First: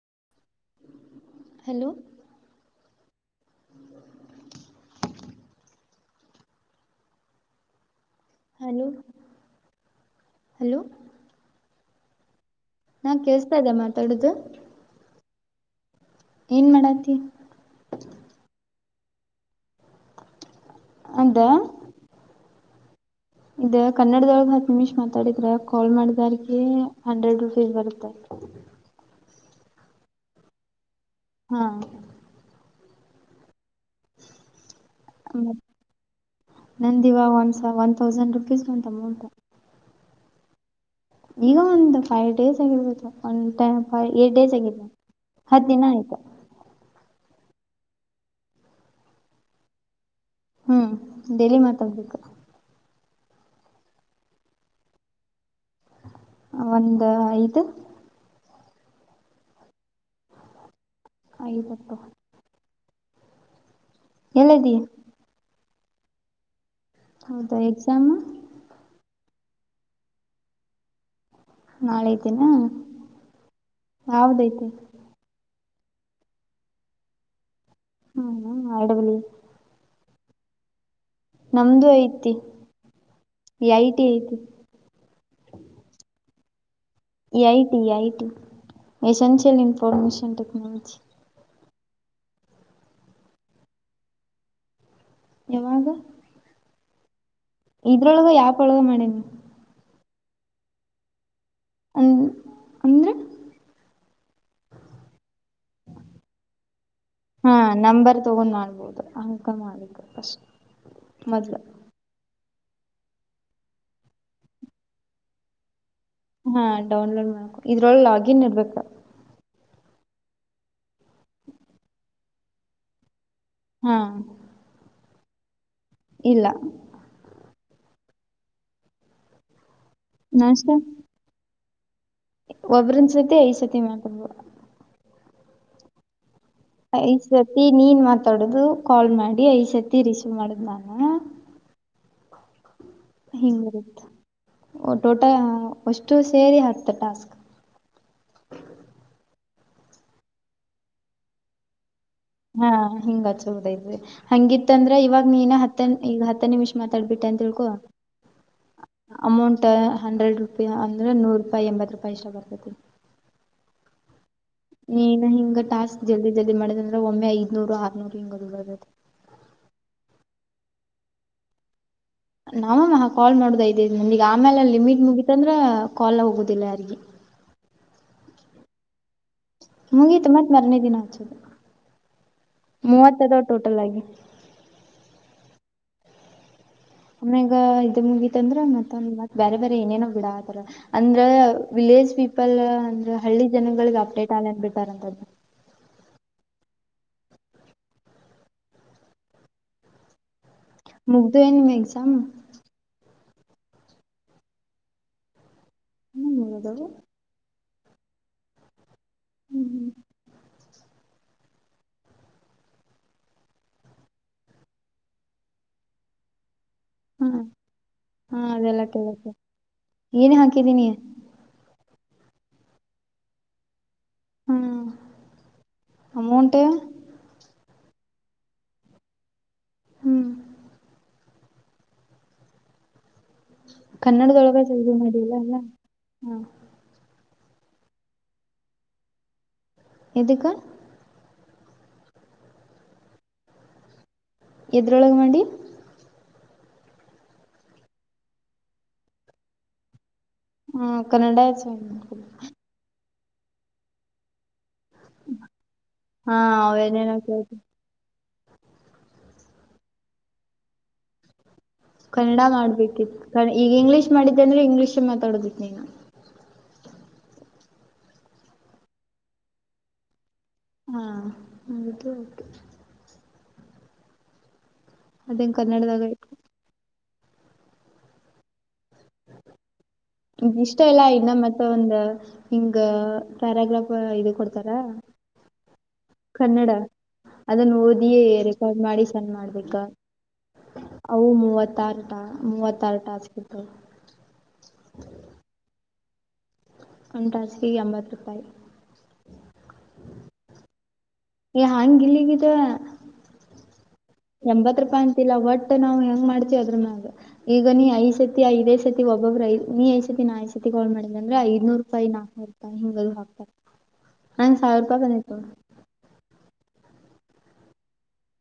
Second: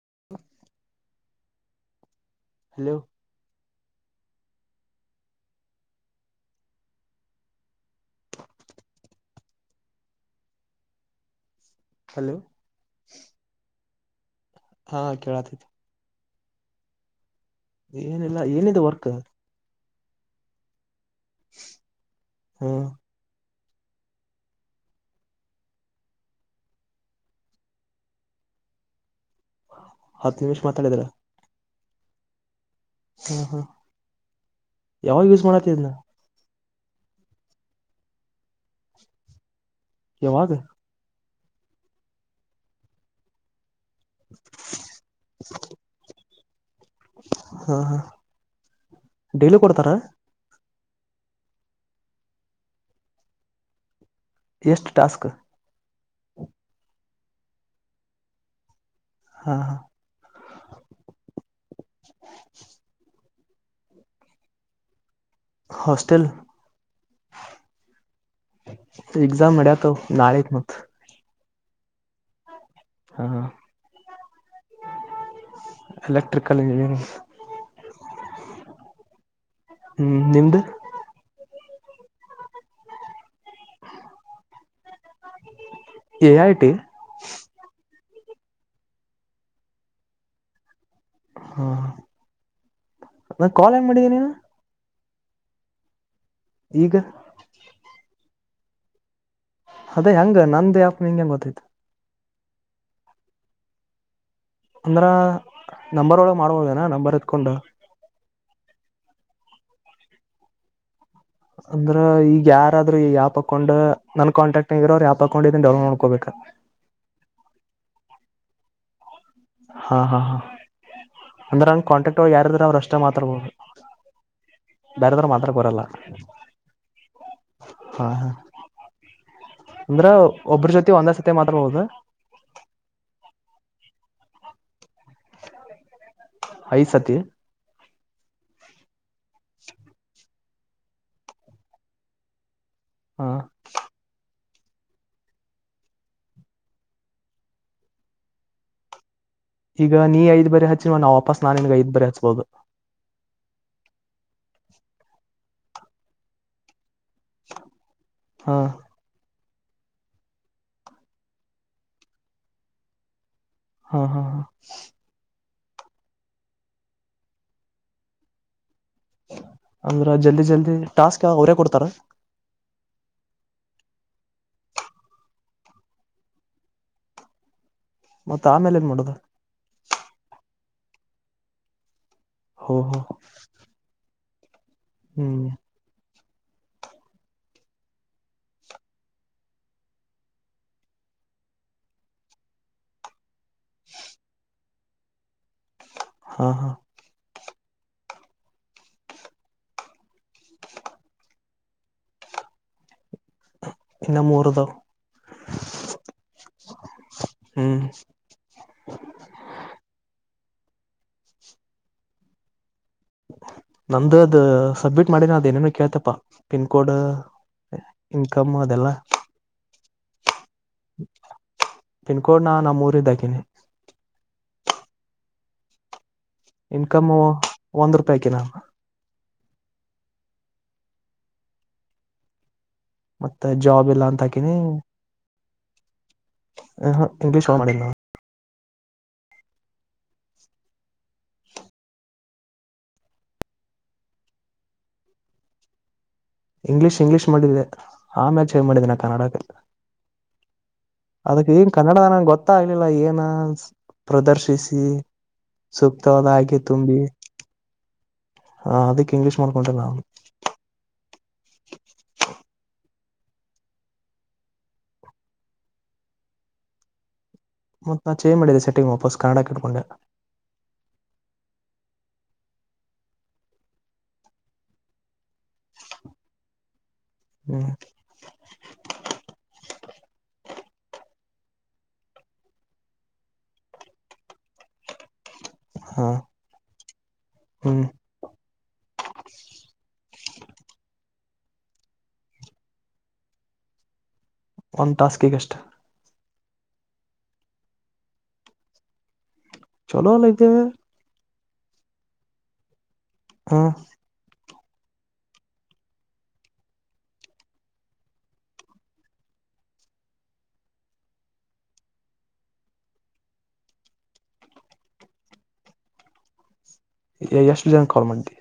[inaudible] Hello hello hello hello hello ನಾ ಕೇಳ್ಸ್ತಾ ಇದ್ದ ಮಾತಾಡುದು ಹಾ ಕೇಳತತಿ ಏನ್ ಮಾಡತಿ ಏನಿಲ್ಲ ಏನಿದೆ ವರ್ಕ್ ಅಂತ ಹ್ಮ ಇ ಕನ್ನಡದೊಳಗೆ ಹತ್ತು ನಿಮಿಷ್ ಮಾತಾಡಿದ್ರ ಕಾಲ್ ಮಾಡಿದಾರಿ ಹಂಡ್ರೆಡ್ ರುಪೀಸ್ ಬರುತ್ತೆ [inaudible] ಹತ್ತು ನಿಮಿಷ ಮಾತಾಡಿದ್ರ ಹಾ ಹಾ ಹಾ ಯಾವಾಗ ಯೂಸ್ ಮಾಡತ್ತಿದನ್ನ ನಂದಿವಾ ಒನ್ಸ ಒನ್ ತೌಸಂಡ್ ರುಪೀಸ್ ಒಂತ ಅಮೌಂಟ ಯಾವಾಗ ಈಗ ಒಂದ್ ಫೈವ್ ಡೇಸ್ ಆಗಿರ್ಬೇಕು ಒಂದ್ ಟೈಮ್ ಹ ಏಡ್ ಡೇಸ್ ಆಗಿದ ಹತ್ತು ದಿನ ಆಯ್ತಾ ಹಾ ಹಾ ಡೈಲಿ ಕೊಡ್ತಾರ ಹ್ಮ್ ಡೆಲಿ ಮಾತಾಡ್ಬೇಕು ಎಷ್ಟ ಟಾಸ್ಕ್ ಒಂದು ಐದು ಹಾ ಹಾ ಐವತ್ತು [inaudible] ಎಲ್ಲ ಇದ್ದೀ. ಹಾಸ್ಟಲ್ ಹೌದಾ ಎಕ್ಸಾಮೂ. ಎಕ್ಸಾಮ್ ನಡೆದ ನಾಳೆ ಮತ್ತು. ನಾಳ ಐತೆೇನಾ ಹಾ ಯಾವದಐತಿ. ಎಲೆಕ್ಟ್ರಿಕಲ್. [inaudible] ಹ್ಮ ಏನ್ ಮಾಡಲಿ. ಹ್ಮ್ ನಿಮ್ದು. ನಮ್ದು ಐತಿ ಈ ಐಟಿ ಐತಿ. A I T. IT IT essential information technology. ಹಾ ಕಾಲಂಗ ಮಾಡಿದೀ ನೀನು. ಯಾವಾಗ. ಈಗ. ಇದ್ರೊಳಗ ಆಪ್ ಒಳಗ ಮಾಡೇನು. ಅದೇ ಹೆಂಗ ನಂದ ಆಪ್ ನಿಂಗೆ ಗೊತ್ತಾಯ್ತು. ಹೂ ಅಂದ್ರೆ. ಅಂದ್ರ ನಂಬರ್ ಒಳಗ ಮಾಡ್ಬೋದನಾ ನಂಬರ್ ಹಾ ಎತ್ಕೊಂಡು. ನಂಬರ್ [unintelligible] ಅಂದ್ರ ಈಗ ಯಾರಾದ್ರೂ ಯಾಪ್ ಹಾಕೊಂಡ್ ನನ್ ಕಾಂಟ್ಯಾಕ್ಟ್ ಆಗಿರೋ ಅವ್ ಯಾಪ್ಾಕೊಂಡ್ ಇದ ಡೆವಲಕ್ ನೋ. ಹಾ ಡೌನ್ಲೋಡ್ ಮಾಡ್ಕು ಇದರೊಳಗ ಲಾಗಿನ್ ಇರ್ಬೇಕು. ಹಾ ಹಾ ಹಾ ಅಂದ್ರೆಂಗ ಕಾಂಟಾಕ್ಟ್ ಒಳಗ ಯಾರಿದ್ರ ಅವರು ಅಷ್ಟೇ ಮಾತಾಡಬೇಕು. ಹಾ ಬೇರೆದ್ರು ಮಾತ್ರ ಬರಲ್ಲ. ಇಲ್ಲ ಹಾ ಅಂದ್ರೆ ನಾಷ್ಟ ಒಬ್ರ ಜೊತೆ ಒಂದ ಸತಿ ಮಾತಾಡಬಹುದು. ಒಬ್ರನ್ ಜೊತೆ ಐದ್ ಸಲಿ ಮಾತಾಡಬಹುದು. ಐದು ಸತಿ ನೀನ್ ಮಾತಾಡೋದು ಕಾಲ್ ಮಾಡಿ ಐದು ಸತಿ ರಿಸೀವ್ ಮಾಡುದು. [inaudible] ಹಾ ಹಿಂಗ ಬರುತ್ತ. ಓ ಟೋಟ ಅಷ್ಟು ಸೇರಿ ಹತ್ತು ಟಾಸ್ಕ್. ಈಗ ನೀ ಐದು ಬರೆ ಹಚ್ಚಿ ನಾ ವಾಪ ನಾ ನಿನ್ಗೆ ಐದ್ ಬಾರಿ ಹಚ್ಚು. ಹಾ ಹಿಂಗ ಚೌದೈರಿ ಹಂಗಿತ್ತ ಅಂದ್ರೆ ಇವಾಗ ನೀನ್ ಹತ್ತ ಈಗ ಹತ್ತ ನಿಮಿಷ. ಮಾತಾಬಿಟ್ಟ ಅಂತ ತಿಳ್ಕೊ ಹಾ ಅಮೌಂಟ್. ಹಂಡ್ರೆಡ್ ರೂಪಾಯ ಅಂದ್ರೆ ನೂರ್ ರೂಪಾಯಿ ಎಂಬತ್ ರೂಪಾಯಿ ಇಷ್ಟ ಬರ್ತತಿ. ಹಾ ಹಾ ಹಾ. ನೀನ ಹಿಂಗ ಟಾಸ್ಕ್ ಜಲ್ದಿ ಜಲ್ದಿ ಮಾಡದ ಅಂದ್ರೆ ಒಮ್ಮೆ ಐದ್ನೂರು ಆರ್ನೂರು ಹಿಂಗ. [inaudible] ಅಂದ್ರ ಜಲ್ದಿ ಜಲ್ದಿ ಟಾಸ್ಕ್ ಅವರೇ ಕೊಡ್ತಾರ. ನಾವಮ್ಮ ಕಾಲ್ ಮಾಡೋುದ ಇದ್ದೇ ನನ್ಗೆ ಆಮೇಲೆ ಲಮಿಟ್ ಮುಗೀತಂದ್ರೆ ಕಾಲ್ ಹೋಗೋುದಿಲ್ಲ ಯಾರಿಗೆ. [unintelligible] ಮತ್ತೆ ಆಮೇಲೆ ಏನ್ ಮಾಡದು. ಮುಗೀತು ಮತ್ತ್ ಮರನೇ ದಿನ ಹಚ್ಚದು ಹೋ ಹೋ ಮೂವತ್ತ ಅದಾವ ಟೋಟಲ್ ಆಗಿ. ಹ್ಮ್ ಆಮ್ಯಾಗ ಇದ ಮುಗಿತ ಅಂದ್ರ ಮತ್ತೊಂದ ಮತ್ ಬೇರೆ ಬೇರೆ ಏನೇನೋ ಬಿಡ ಆತಾರ ಅಂದ್ರ. ಏಜ್ ಪೀಪಲ್ ಅಂದ್ರೆ ಹಳ್ಳಿ ಜನಗಳಿಗೆ ಅಪ್ಡೇಟ್ ಆ ಅನ್ ಬಿಟ್ಟಾರಂತದ್ದು. ಹ [inaudible] ಹಾ ಹಾ. ಮುಗ್ದು ಏನು ನಿಮ್ ಎಕ್ಸಾಮ್. ಇನ್ನ ಮೂರುದವ. ಇನ್ನು ಮುಗ್ದವು ಹ್ಮ್ ಹ್ಮ್ ಹ್ಮ್ [inaudible] ನಂದದ ಸಬ್ಮಿಟ್ ಮಾಡಿನ ಅದೇಏನೇನ ಕೇಳ್ತಪ್ಪಾ ಪಿನ್ಕೋಡ್ ಹಾ ಹಾ ಇನ್ಕಮ್ ಅದೆಲ್ಲ ಕೇಳತ್ತೆ ಏನ್ ಹಾಕಿದೀನಿ ಪಿನ್ ಕೋಡ್ ನ ನಮ್ಮೂರ ಇದ್ದಕನಿ ಹ್ಮ ಇನ್ಕಮು ಒಂದ್ ರೂಪಾಯಿ ಕಿನ ಹ್ಮ್ ಮತ್ತೆ ಜಾಬ್ ಎಲ್ಲಾ ಅಂತ ಹಾಕಿನಿ ಕನ್ನಡದೊಳಗ ಇದು ಮಾಡಿಲ್ಲ ಅಲ್ಲ ಹಾ ಇಂಗ್ಲಿ ಶೋ ಮಾಡಿದ್ದ ನಾವು ಎದುಕ್ಕ ಎದ್ರೊಳಗಾಮಂಡಿ ಇಂಗ್ಲಿಷ್ ಇಂಗ್ಲೀಷ್ ಮಾಡಿದ್ದೆ ಆ ಮ್ಯಾಚ್ ಹೇ ಮಾಡಿದ್ದ ನಾ ಕನ್ನಡಕ ಹಾ ಕನ್ನಡ ಅದಕ್ಕೆ ನ್ ಕನ್ನಡ ನಂಗೆ ಗೊತ್ತಾಗಲಿಲ್ಲ ಏನ ಪ್ರದರ್ಶಿಸಿ ಸುಕ್ತ ಹಲ್ಲ ಹಾ ಆಗ ತುಮ ಭ ಅವೇನೇನೋ ಕೇಳ್ತ ಹ ಅದಕ್ ಇಂಗ್ಲಿಷ್ ಮಕ್ಕೊಂಡಿಟೆಲ್ಲ ಕನ್ನಡ ಮಾಡ್ಬೇಕಿತ್ತು ಈಗ ಇಂಗ್ಲೀಷ್ ಮಾಡಿದ್ದೆ ಅಂದ್ರೆ ಇಂಗ್ಲೀಷ್ ಮಾತಾಡೋದಿತ್ತು ನೀನು ಮತ್ತತ್ ನಾ ಚೇಜ್ ಮಾಡಿದ್ದೆ ಸೆಟ್ಟಿಂಗ್ ವಾಪಸ್ ಕನ್ನಡಕ್ಕೆ ಇಟ್ಕೊಂಡೆ ಹಾ ಅದು ಅದಂಗ ಕನ್ನಡದಾಗ ಆಯ್ತು ಹ್ಮ ಇಷ್ಟ ಎಲ್ಲಾ ಇನ್ನ ಮತ್ತೆ ಒಂದ ಹಿಂಗ ಪ್ಯಾರಾಗ್ರಾಫ್ ಇ ಕೊಡ್ತಾರ ಹಾ ಕನ್ನಡ ಅದನ್ನು ಹ್ಮ್ ಓದಿಯೇ ರೆಕಾರ್ಡ್ ಮಾಡಿ ಸಣ ಮಾಡ್ಬೇಕ ಅವು ಮೂವತ್ತಾರಟ ಮೂವತ್ತಾರಟ ಹಸ್ಕತ್ತು ಒಂದು ಟಾಸ್ಕಗಷ್ಟ ಒಂಟಾಸೆಗೆ ಎಂಬತ್ತು ರೂಪಾಯಿ ಚಲೋಲ್ಲಿದ್ದವೆ ಹಾಂಗ ಇಲ್ಲಿಗಿದ ಹಾ ಎಂಬತ್ ರೂಪಾಯಿ ಅಂತಿಲ್ಲ ಒಟ್ ನಾವು ಹೆಂಗ ಮಾಡ್ತೀವಿ ಅದ್ರ ಮ್ಯಾಗ ಈಗ ನೀ ಐದ ಸತಿಐದೇ ಸತಿ ಒಬ್ಬಬ ನೀ ಐ ಸತಿ ನಾ ಐ ಸತಿಗೋಳ್ ಮಾಡ ಅಂದ್ರ ಐದನೂರು ರೂಪಾಯಿ ನಾಕೂರು ರೂಪಾಯಿ ಹಿಂಗ ಹಾಕ್ತಾರೆ ನಂಗ ಸಾವಿರ ರೂಪಾಯಿ ಬಂದತ ಎಷ್ಟು ಜನ ಕಾಲ್ ಮಾಡ್ತಿ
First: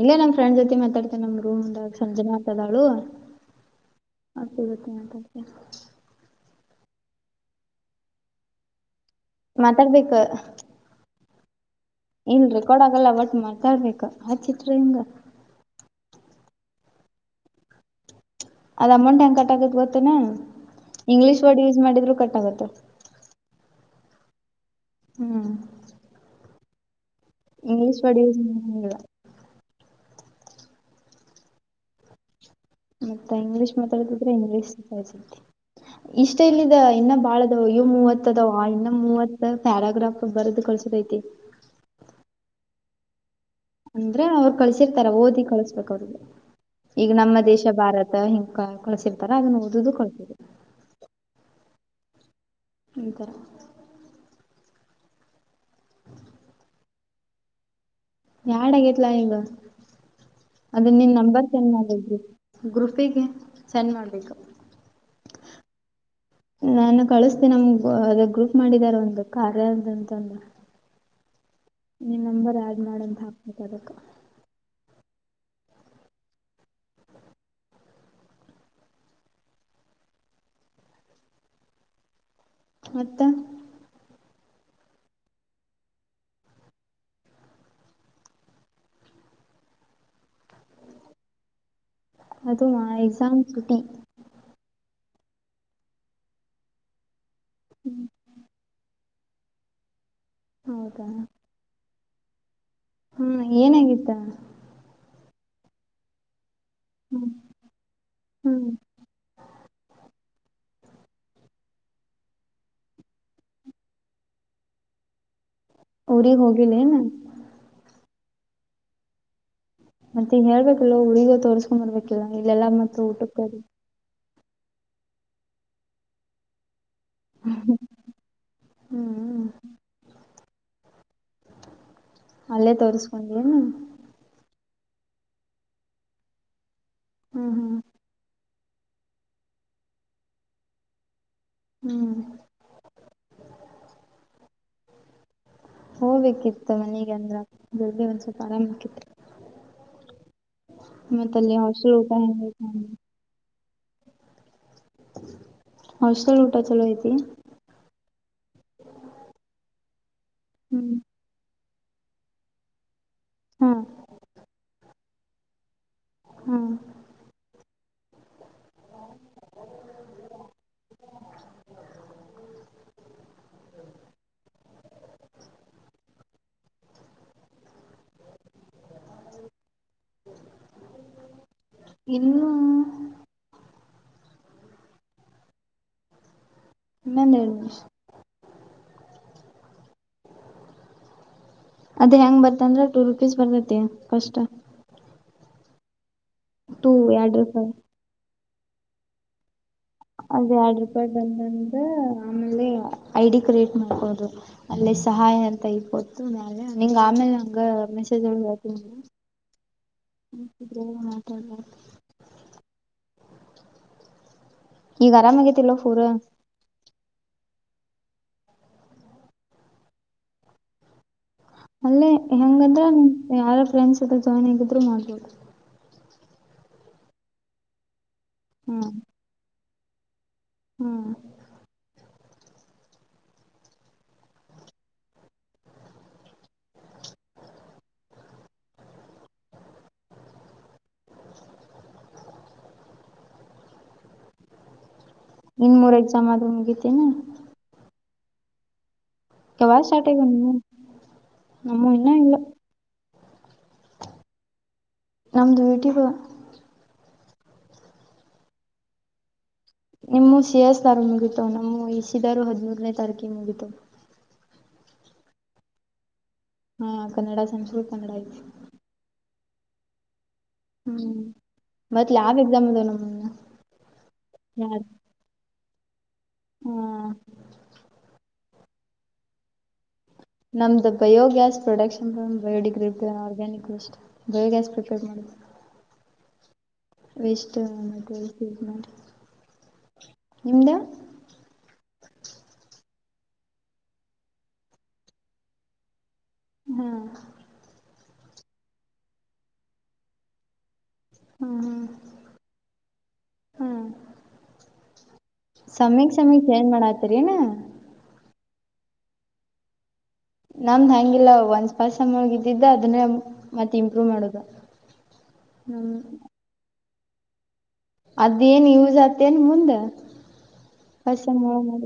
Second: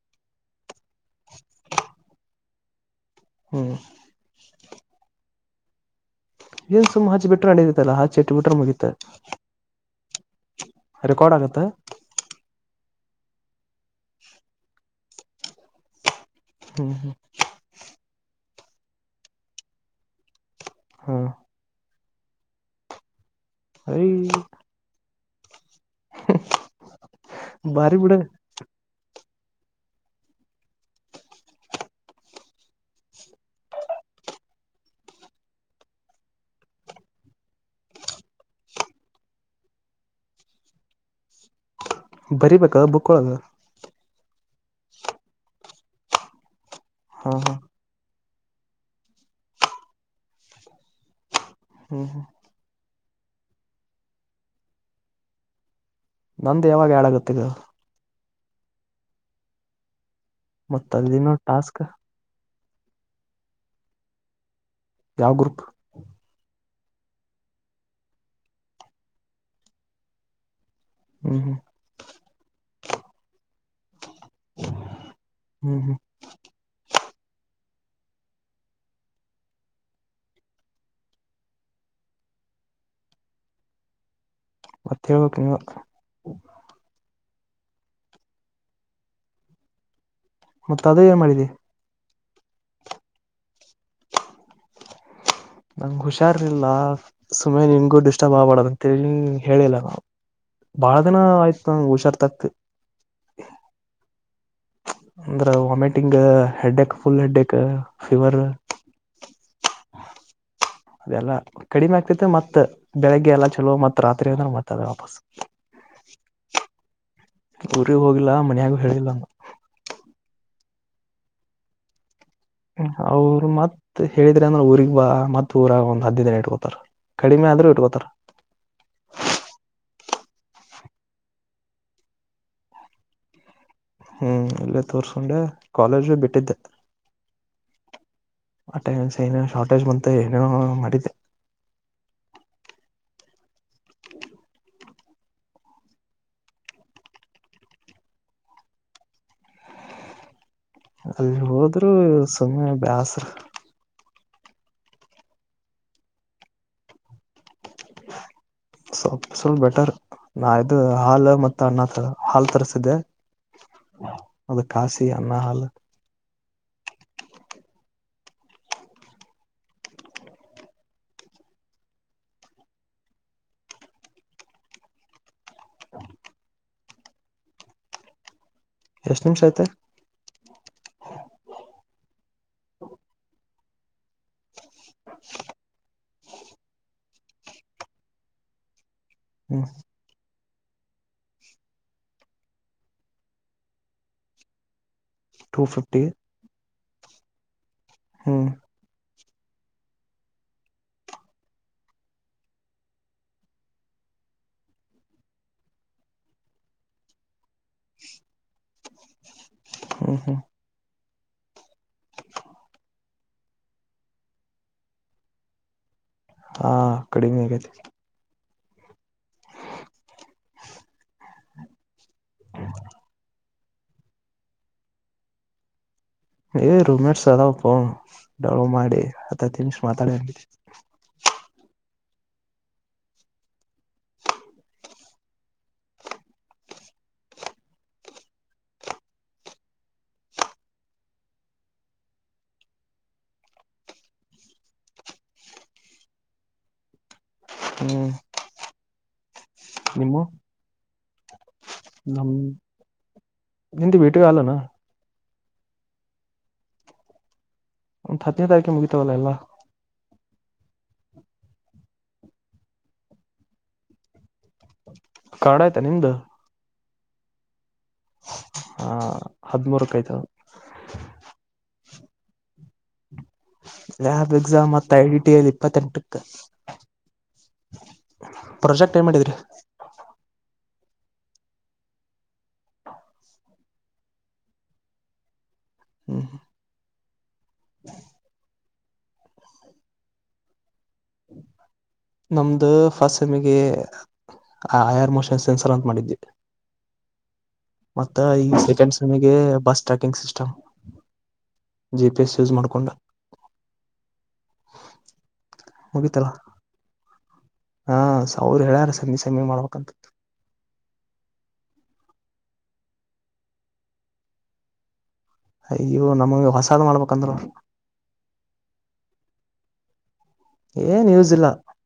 ಇಲ್ಲೇ ನಮ ಫ್ರೆಂಡ್ ಜೊತೆ ಮಾತಾಡ್ತೇನೆ ನಮ್ ರೂಮ್ಂದಾಗ ಸಂಜನೆ ಆತದಾಳು ಹ್ಮ್ ಹಸುಗತ ಮಾಡಂತ ಏನ್ ಸುಮ್ ಹಚ್ಚಿ ಬಿರೆ ನಡಿದತಲ್ಲ ಹಾಟ್ಟು ಬಿಟ್ರ ಮುಗಿತ ಮಾತಾಡ್ಬೇಕು ಕೋಡ್ ಆಗತ್ತ ಇಲ್ರರಿ ಕೊಡಕಲ್ಲ ಬಟ್ ಮಾಡ್ತಾರ್ಬೇಕ ಆಚಿತ ಹಿಂಗ ಹ್ಮ್ ಹಾ [inaudible] ಅದ್ ಅಮೌಂಟ್ ಹೆಂಗ್ ಕಟ್ ಆಗತ್ ಗೊತ್ತೇ ಹಾ ಇಂಗ್ಲಿಷ್ ವರ್ಡ್ ಯೂಸ್ ಮಾಡಿದ್ರು ಕಟ್ಟಾಗತ್ತು ರಿ [inaudible] ಹ್ಮ್ ಹ [inaudible] ಇಂಗ್ಲೀಷ್ ಪಡ [inaudible] ಮತ್ತ ಇಂಗ್ಲೀಷ್ ಮಾತಾಡತಿದ್ರೆ ಇಂಗ್ಲೀಷ್ ಕಸತಿ ಇಷ್ಟ ಇಲ್ಲಿದ ಇನ್ನ ಬಾಳ ಅದವ ಅಯೋ ಮೂವತ್ ಅದಾವ ಇನ್ನ ಮೂವತ್ ಪ್ಯಾರಾಗ್ರಾಫ್ ಬರದ್ ಕಸ ಬೈತಿ ಬರಿಬಕ ಬುಕ್ ಒಳಗ ಅಂದ್ರೆ ಅವ್ರು ಕಳ್ಸಿರ್ತಾರ ಓದಿ ಕಳಸ್ಬೇಕ ಅವ್ರಿಗೆ ಈಗ ಹಾ ನಮ್ಮ ಹಾ ದೇಶ ಭಾರತ ಹಿಂಗ ಕಳ್ಸಿರ್ತಾರ ಅದನ್ನು ಓದುದು ಕಳಸುದು ಹ್ಮ್ ಹ್ಮ್ ನಿಂತರ ನಂದ ಯಾವಾಗ ಯಾಡಾಗುತ್ತ ಇದು ಯಡ್ ಆಗೇತ್ಲಾ ಈಗ ಅದ್ ಮತ್ತ ನಿನ್ ಅಲ್ಲಿನೋ ನಂಬರ್ ಸೆಂಡ್ ಟಾಸ್ಕ್ ಮಾಡು ಗ್ರೂಪಿಗೆ ಸೆಂಡ್ ಮಾಡ್ಬೇಕು ಯಾವ ಗ್ರೂಪ್ ನಾನು ಕಳಸ್ತೇನಿ ನಮ್ ಅದ ಗ್ರೂಪ್ ಮಾಡಿದಾರ ಒಂದು ಕಾರ್ಯದ ಅಂತಂದು ಹ್ಮ್ ಹ್ಮ್ ನೀಮ ನಂಬರ್ ಆ್ಯಡ್ ಮಾಡಂತ ಹಾಕ್ಬೇಕ ಅದಕ್ಕ ಹ್ಮ್ ಹ್ಮ್ ಮತ್ತ ಮತ್ತೆ ಹೇಳಬಕ ನೀವ ಮತ್ತ ಅದೇ ಏನ್ ಮಾಡಿದಿ ಅದು ಮಾ ಎಕ್ಸಾಮ್ ಸುಟಿ ನಂಗ ಹುಷಾರಿಲ್ಲ ಸುಮ್ನೆ ನಿಂಗು ಡಿಸ್ಟರ್ಬ್ ಆಗ್ಬಾರಡದು ಅಂತ ಹೇಳಿಲ್ಲ ನಿನಗ ಬಾಳ ದಿನ ಆಯ್ತು ಹುಷಾರ ತಪ್ಪಿ ಹು ಏನಾಗಿತ್ತು ಅಂದ್ರ vomiting headache full headache fever ಹ್ಮ್ ಅದೆಲ್ಲಾ ಕಡಿಮೆ ಆಗ್ತತೆ ಮತ್ತ ಬೆಳಿಗ್ಗೆ ಎಲ್ಲ ಚಲೋ ಮತ್ತ ರಾತ್ರಿ ಅಂದ್ರೆ ಮತ್ತದ ವಾಪಸ್ ಊರಿಗೆ ಹೋಗಿಲ್ಲೆನ್ ಇಲ್ಲ ಮನ್ಯಾಗೂ ಹೇಳಿಲ್ಲ ಮತ್ತೆ ಹೇಳ್ಬೇಕಲ್ಲು ಉಳವಿಗೆ ಹೋಗಿ ತೋರ್ಸ್ಕೊಂಡ್ಂಬರ್ಬೇಕಿಲ್ಲಾ ಇಲ್ಲೆಲ್ಲಾ ಮತ್ತ ಊಟಕ್ಕ ಅದ ಹೇಳಿದ್ರೆ ಅಂದ್ರೆ ಊರಿಗೆ ಬಾ ಮತ್ತ ಊರಗ ಒಂದು ಹದಿನೈದ ದಿನ ಇಟ್ಕೊತಾರ ಕಡಿಮೆ ಆದ್ರೂ ಇಟ್ಕೋತಾರ ಹ್ಮ್ ಅಲ್ಲೇ ತೋರಿಸಕೊಂಡಿ ಏನ ಹ್ಮ್ ಅಲ್ಲೇ ತೋರ್ಸ್ಕೊಂಡೆ ಕಾಲೇಜು ಬಿಟ್ಟಿದ್ಯಾ. ಹ್ಮ್ ಹ್ಮ್ ಆ ಟೈಮ ಏನೇ ಶಾರ್ಟೇಜ್ ಬಂತ ಏನೇನೋ ಮಾಡಿದ್ದೆ. ಹ್ಮ್ ಹೋಗ್ಬೇಕಿತ್ತು ಮನೆಗೆ ಅಂದ್ರ ಜಲ್ದಿ ಒಂದ್ ಸ್ವಲ್ಪ ಆರಾಮ ಆಕಿತ್ತು ಮತ್ತ್ ಅಲ್ಲಿ ಅಲ್ಲೇ ಹೋದ್ರು ಹಾಸ್ಟೆಲ್ ಊಟ ಹೆಂಗ್ ಐತಿ ಸುಮ್ನೆ ಬ್ಯಾಸ್ರ. ಹಾಸ್ಟೆಲ್ ಊಟ ಚಲೋ ಐತಿ ಸಲ್ ಸ್ವಲ್ಪ ಬೆಟರ್ ನಾ ಇದು ಹ್ಮ್ ಹಾಲ್ ಮತ್ ಅನ್ನ ಹಾಲ್ ತರಿಸಿದ್ದೆ ಹಾ ತರಿಸ್ತಿತಿದೆ ಅದ ಕಾಸಿ ಅನ್ನ ಹಾಲ್ ಹ್ಮ್ ಎಷ್ಟ ನಿಮಿಷ ಆಯ್ತ ಇನ್ನುೂ ಇನ್ನೊಂದೆರಡು ನಿಮಿಷ ಹ್ಮ ಅದ ಹೆಂಗ ಬರ್ತಂದ್ರ ಟೂ ರುಪೀಸ್ ಬರ್ತತಿ first two fifty two address ಹ್ ಅದ್ ಎರಡ್ ರೂಪಾಯಿ ಬಂದಂದ ಆಮೇಲೆ ಐಡಿ ಕ್ರಿಯೇಟ್ ಮಾಡ್ಕೋದು ಅಲ್ಲೆ ಸಹಾಯ ಅಂತ ಇಗೊತ್ತು ಮ್ಯಾಲೆ ನಿಂಗ್ ಆಮೇಲೆ ಹಂಗ ಮೆಸೇಜ್ ಒಳಗೆ ಹೇಳ್ತನಿ ಹ್ಮ್ ಹ್ಮ್ [unintelligible] ಮಾತಡಬಾರದ ಈಗ ಆರಾಮ ಆಗೇತಿಲ್ವ ರ್ ಹಾ ಕಡಿಮೆಗತಿ ಅಲ್ಲೇ ಹೆಂಗದ್ರ ನಿಮ ಯಾರ ಫ್ರೆಂಡ್ಸ್ತ ಜಾಯ್ನ್ ಆಗಿದ್ರು ಮಾಡ್ಬದು ಯ ರೂಮ್ ಮೇಟ್ಸ್ ಅದಾವಪ್ಪ ಡವ ಹ್ಮ್ ಮಾಡಿ ಹತ್ತ ತಿಷ ಮಾತಾಡ ಹ್ಮ್ ಇನ್ ಮೂರ್ ಎಕ್ಸಾಮ್ ಆದದು ಮುಗಿತನಾ ಹ್ಮ್ ವ ಶಾರಟೇ ನಿಮ್ಮು ಬಣ ನಮ್ಮ ಇನ್ನ ಇಲ್ಲ ನಿಂತ ಬೇಟಿಗೆಲ್ಲಣ ನಮ್ದು ವಟಿ ಒಂ ಹತ್ತನೇ ತಾರೀಕು ಮುಗಿತವಲ್ಲ ಎಲ್ಲಾ ನಿಮ್ಮ ಸಿ ಎಸ್ ದಾರು ಮುಗಿತು ನಮ್ಮ ಇಸಿದಾರು ಹದಿಮೂರನೇ ತಾರೀಕಿ ಮುಗಿತು ಕಾಡ ಆಯ್ತಾ ನಿಮ್ದು ಹಾ ಕನ್ನಡ ಸಂಸ್ಕತ ಕನ್ನಡ ಐತಿ ಹದಿಮೂರಕ ಆಯ್ತು ಮತ್ತ ಲ ಆಬ್ ಎಕ್ಮಮ್ದ ನನ್ನ ಲ್ಯಾಬ್ ಎಕ್ಸಾಮ್ ಮತ್ತ ಐಡಿ ಟಿಯಲ್ಲಿ ಇಪ್ಪತ್ತೆಂಟು ಹ್ಮ್ ಪ್ರಾಜೆಕ್ಟ್ ಏಮ ಮಾಡಿದ್ರಿ ನಮ್ದು ಬಯೋಗ್ಯಾಸ್ ಪ್ರೊಡಕ್ಷನ್ ಬಯೋಡಿಗ್ರೇಡ್ ಆರ್ಗ್ಯಾನಿಕ್ ಅ ಬಯೋಗ್ಯಾಸ್ ಪ್ರಿಪೇರ್ ಮಾಡ ಹ್ಮ ಹ ವೇಸ್ಟ್ ಮಟರಿಯಲ್ಸ್ ಯೂಸ್ ಮಾಡಿ ನಿಮ್ದಾ ನಮ್ದು ಫಸ್ಟ್ ಸೆಮಿಗೆ ಹಯರ್ ಮೋಷನ್ ಸೆನ್ಸರ್ ಅಂತ ಮಾಡಿದ್ವಿ ಹ್ಮ್ ಮತ್ತ ಈ ಸೆಕೆಂಡ್ ಸಮಗೆ ಬಸ್ ಟ್ರ್ಯಾಕಿಂಗ್ ಸಿಸ್ಟಮ್ ಹಾಂ ಹಾಂ ಜಿ ಪಿ ಎಸ್ ಯೂಸ್ ಮಾಡ್ಕೊಂಡ ಹಾಂ ಸಮಯಕ್ ಸಮಯಕ್ ಚಏಜ್ ಮಾಡತರಿ ನಾ ಹಾ ಅವ್ರರು ಹೇಳ್ಯಾರ ಸಿ ಸಿ ಮಾಡ್ಬೇಕಂತ ನಮ್ದ್ ಹಂಗಿಲ್ಲ ಒನ್ಸ್ ಪಸ್ಗಿದ್ದಿದ್ದ ಅದನ್ನೇ ಮತ್ತೆ ಇಂಪ್ರೂವ್ ಮಾಡೋದು ಹ್ಮ್ ಅಯ್ಯೋ ನಮ್ಗೆ ಹೊಸಾದ್ ಮಾಡ್ಬೇಕಂದ್ರು ಅದೇನ್ ಯೂಸ್ ಆತೇನ್ ಮುಂದಸ ಅವ್ರು ಏನ್ ಯೂಸ್ ಇಲ್ಲ ಮಾಡ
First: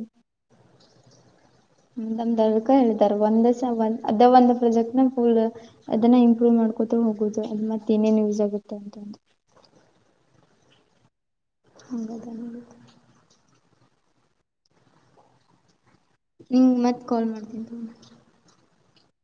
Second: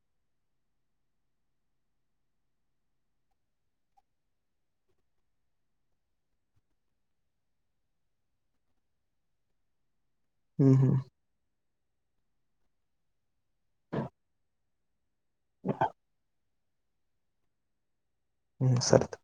ಮ ದರ್ಕ ಹೇಳಾರ್ ಒಂದಸ ಒಂದ ಅದ ಒಂದ್ ಪ್ರೊಜೆಕ್ಟ್ ನ ಫುಲ್ ಅನ್ನ ಇಂಪ್ರೂವ್ ಮಾಡ ಕತ ಹೋಗುದು ಅದು ಮತ್ತೆ ಏನೇನ್ ಯೂಸ್ ಆಗುತ್ತೆ ಅಂತಂದು ಹ್ಮ್ ಹ್ಮ್ ಹಂಗದ [unintelligible] ಹ ನಿಂ ಮತ್ತೆ ಕಾಲ್ ಮಾಡ್ತೀನಿ ಹ್ಞ ಸರ್ತ್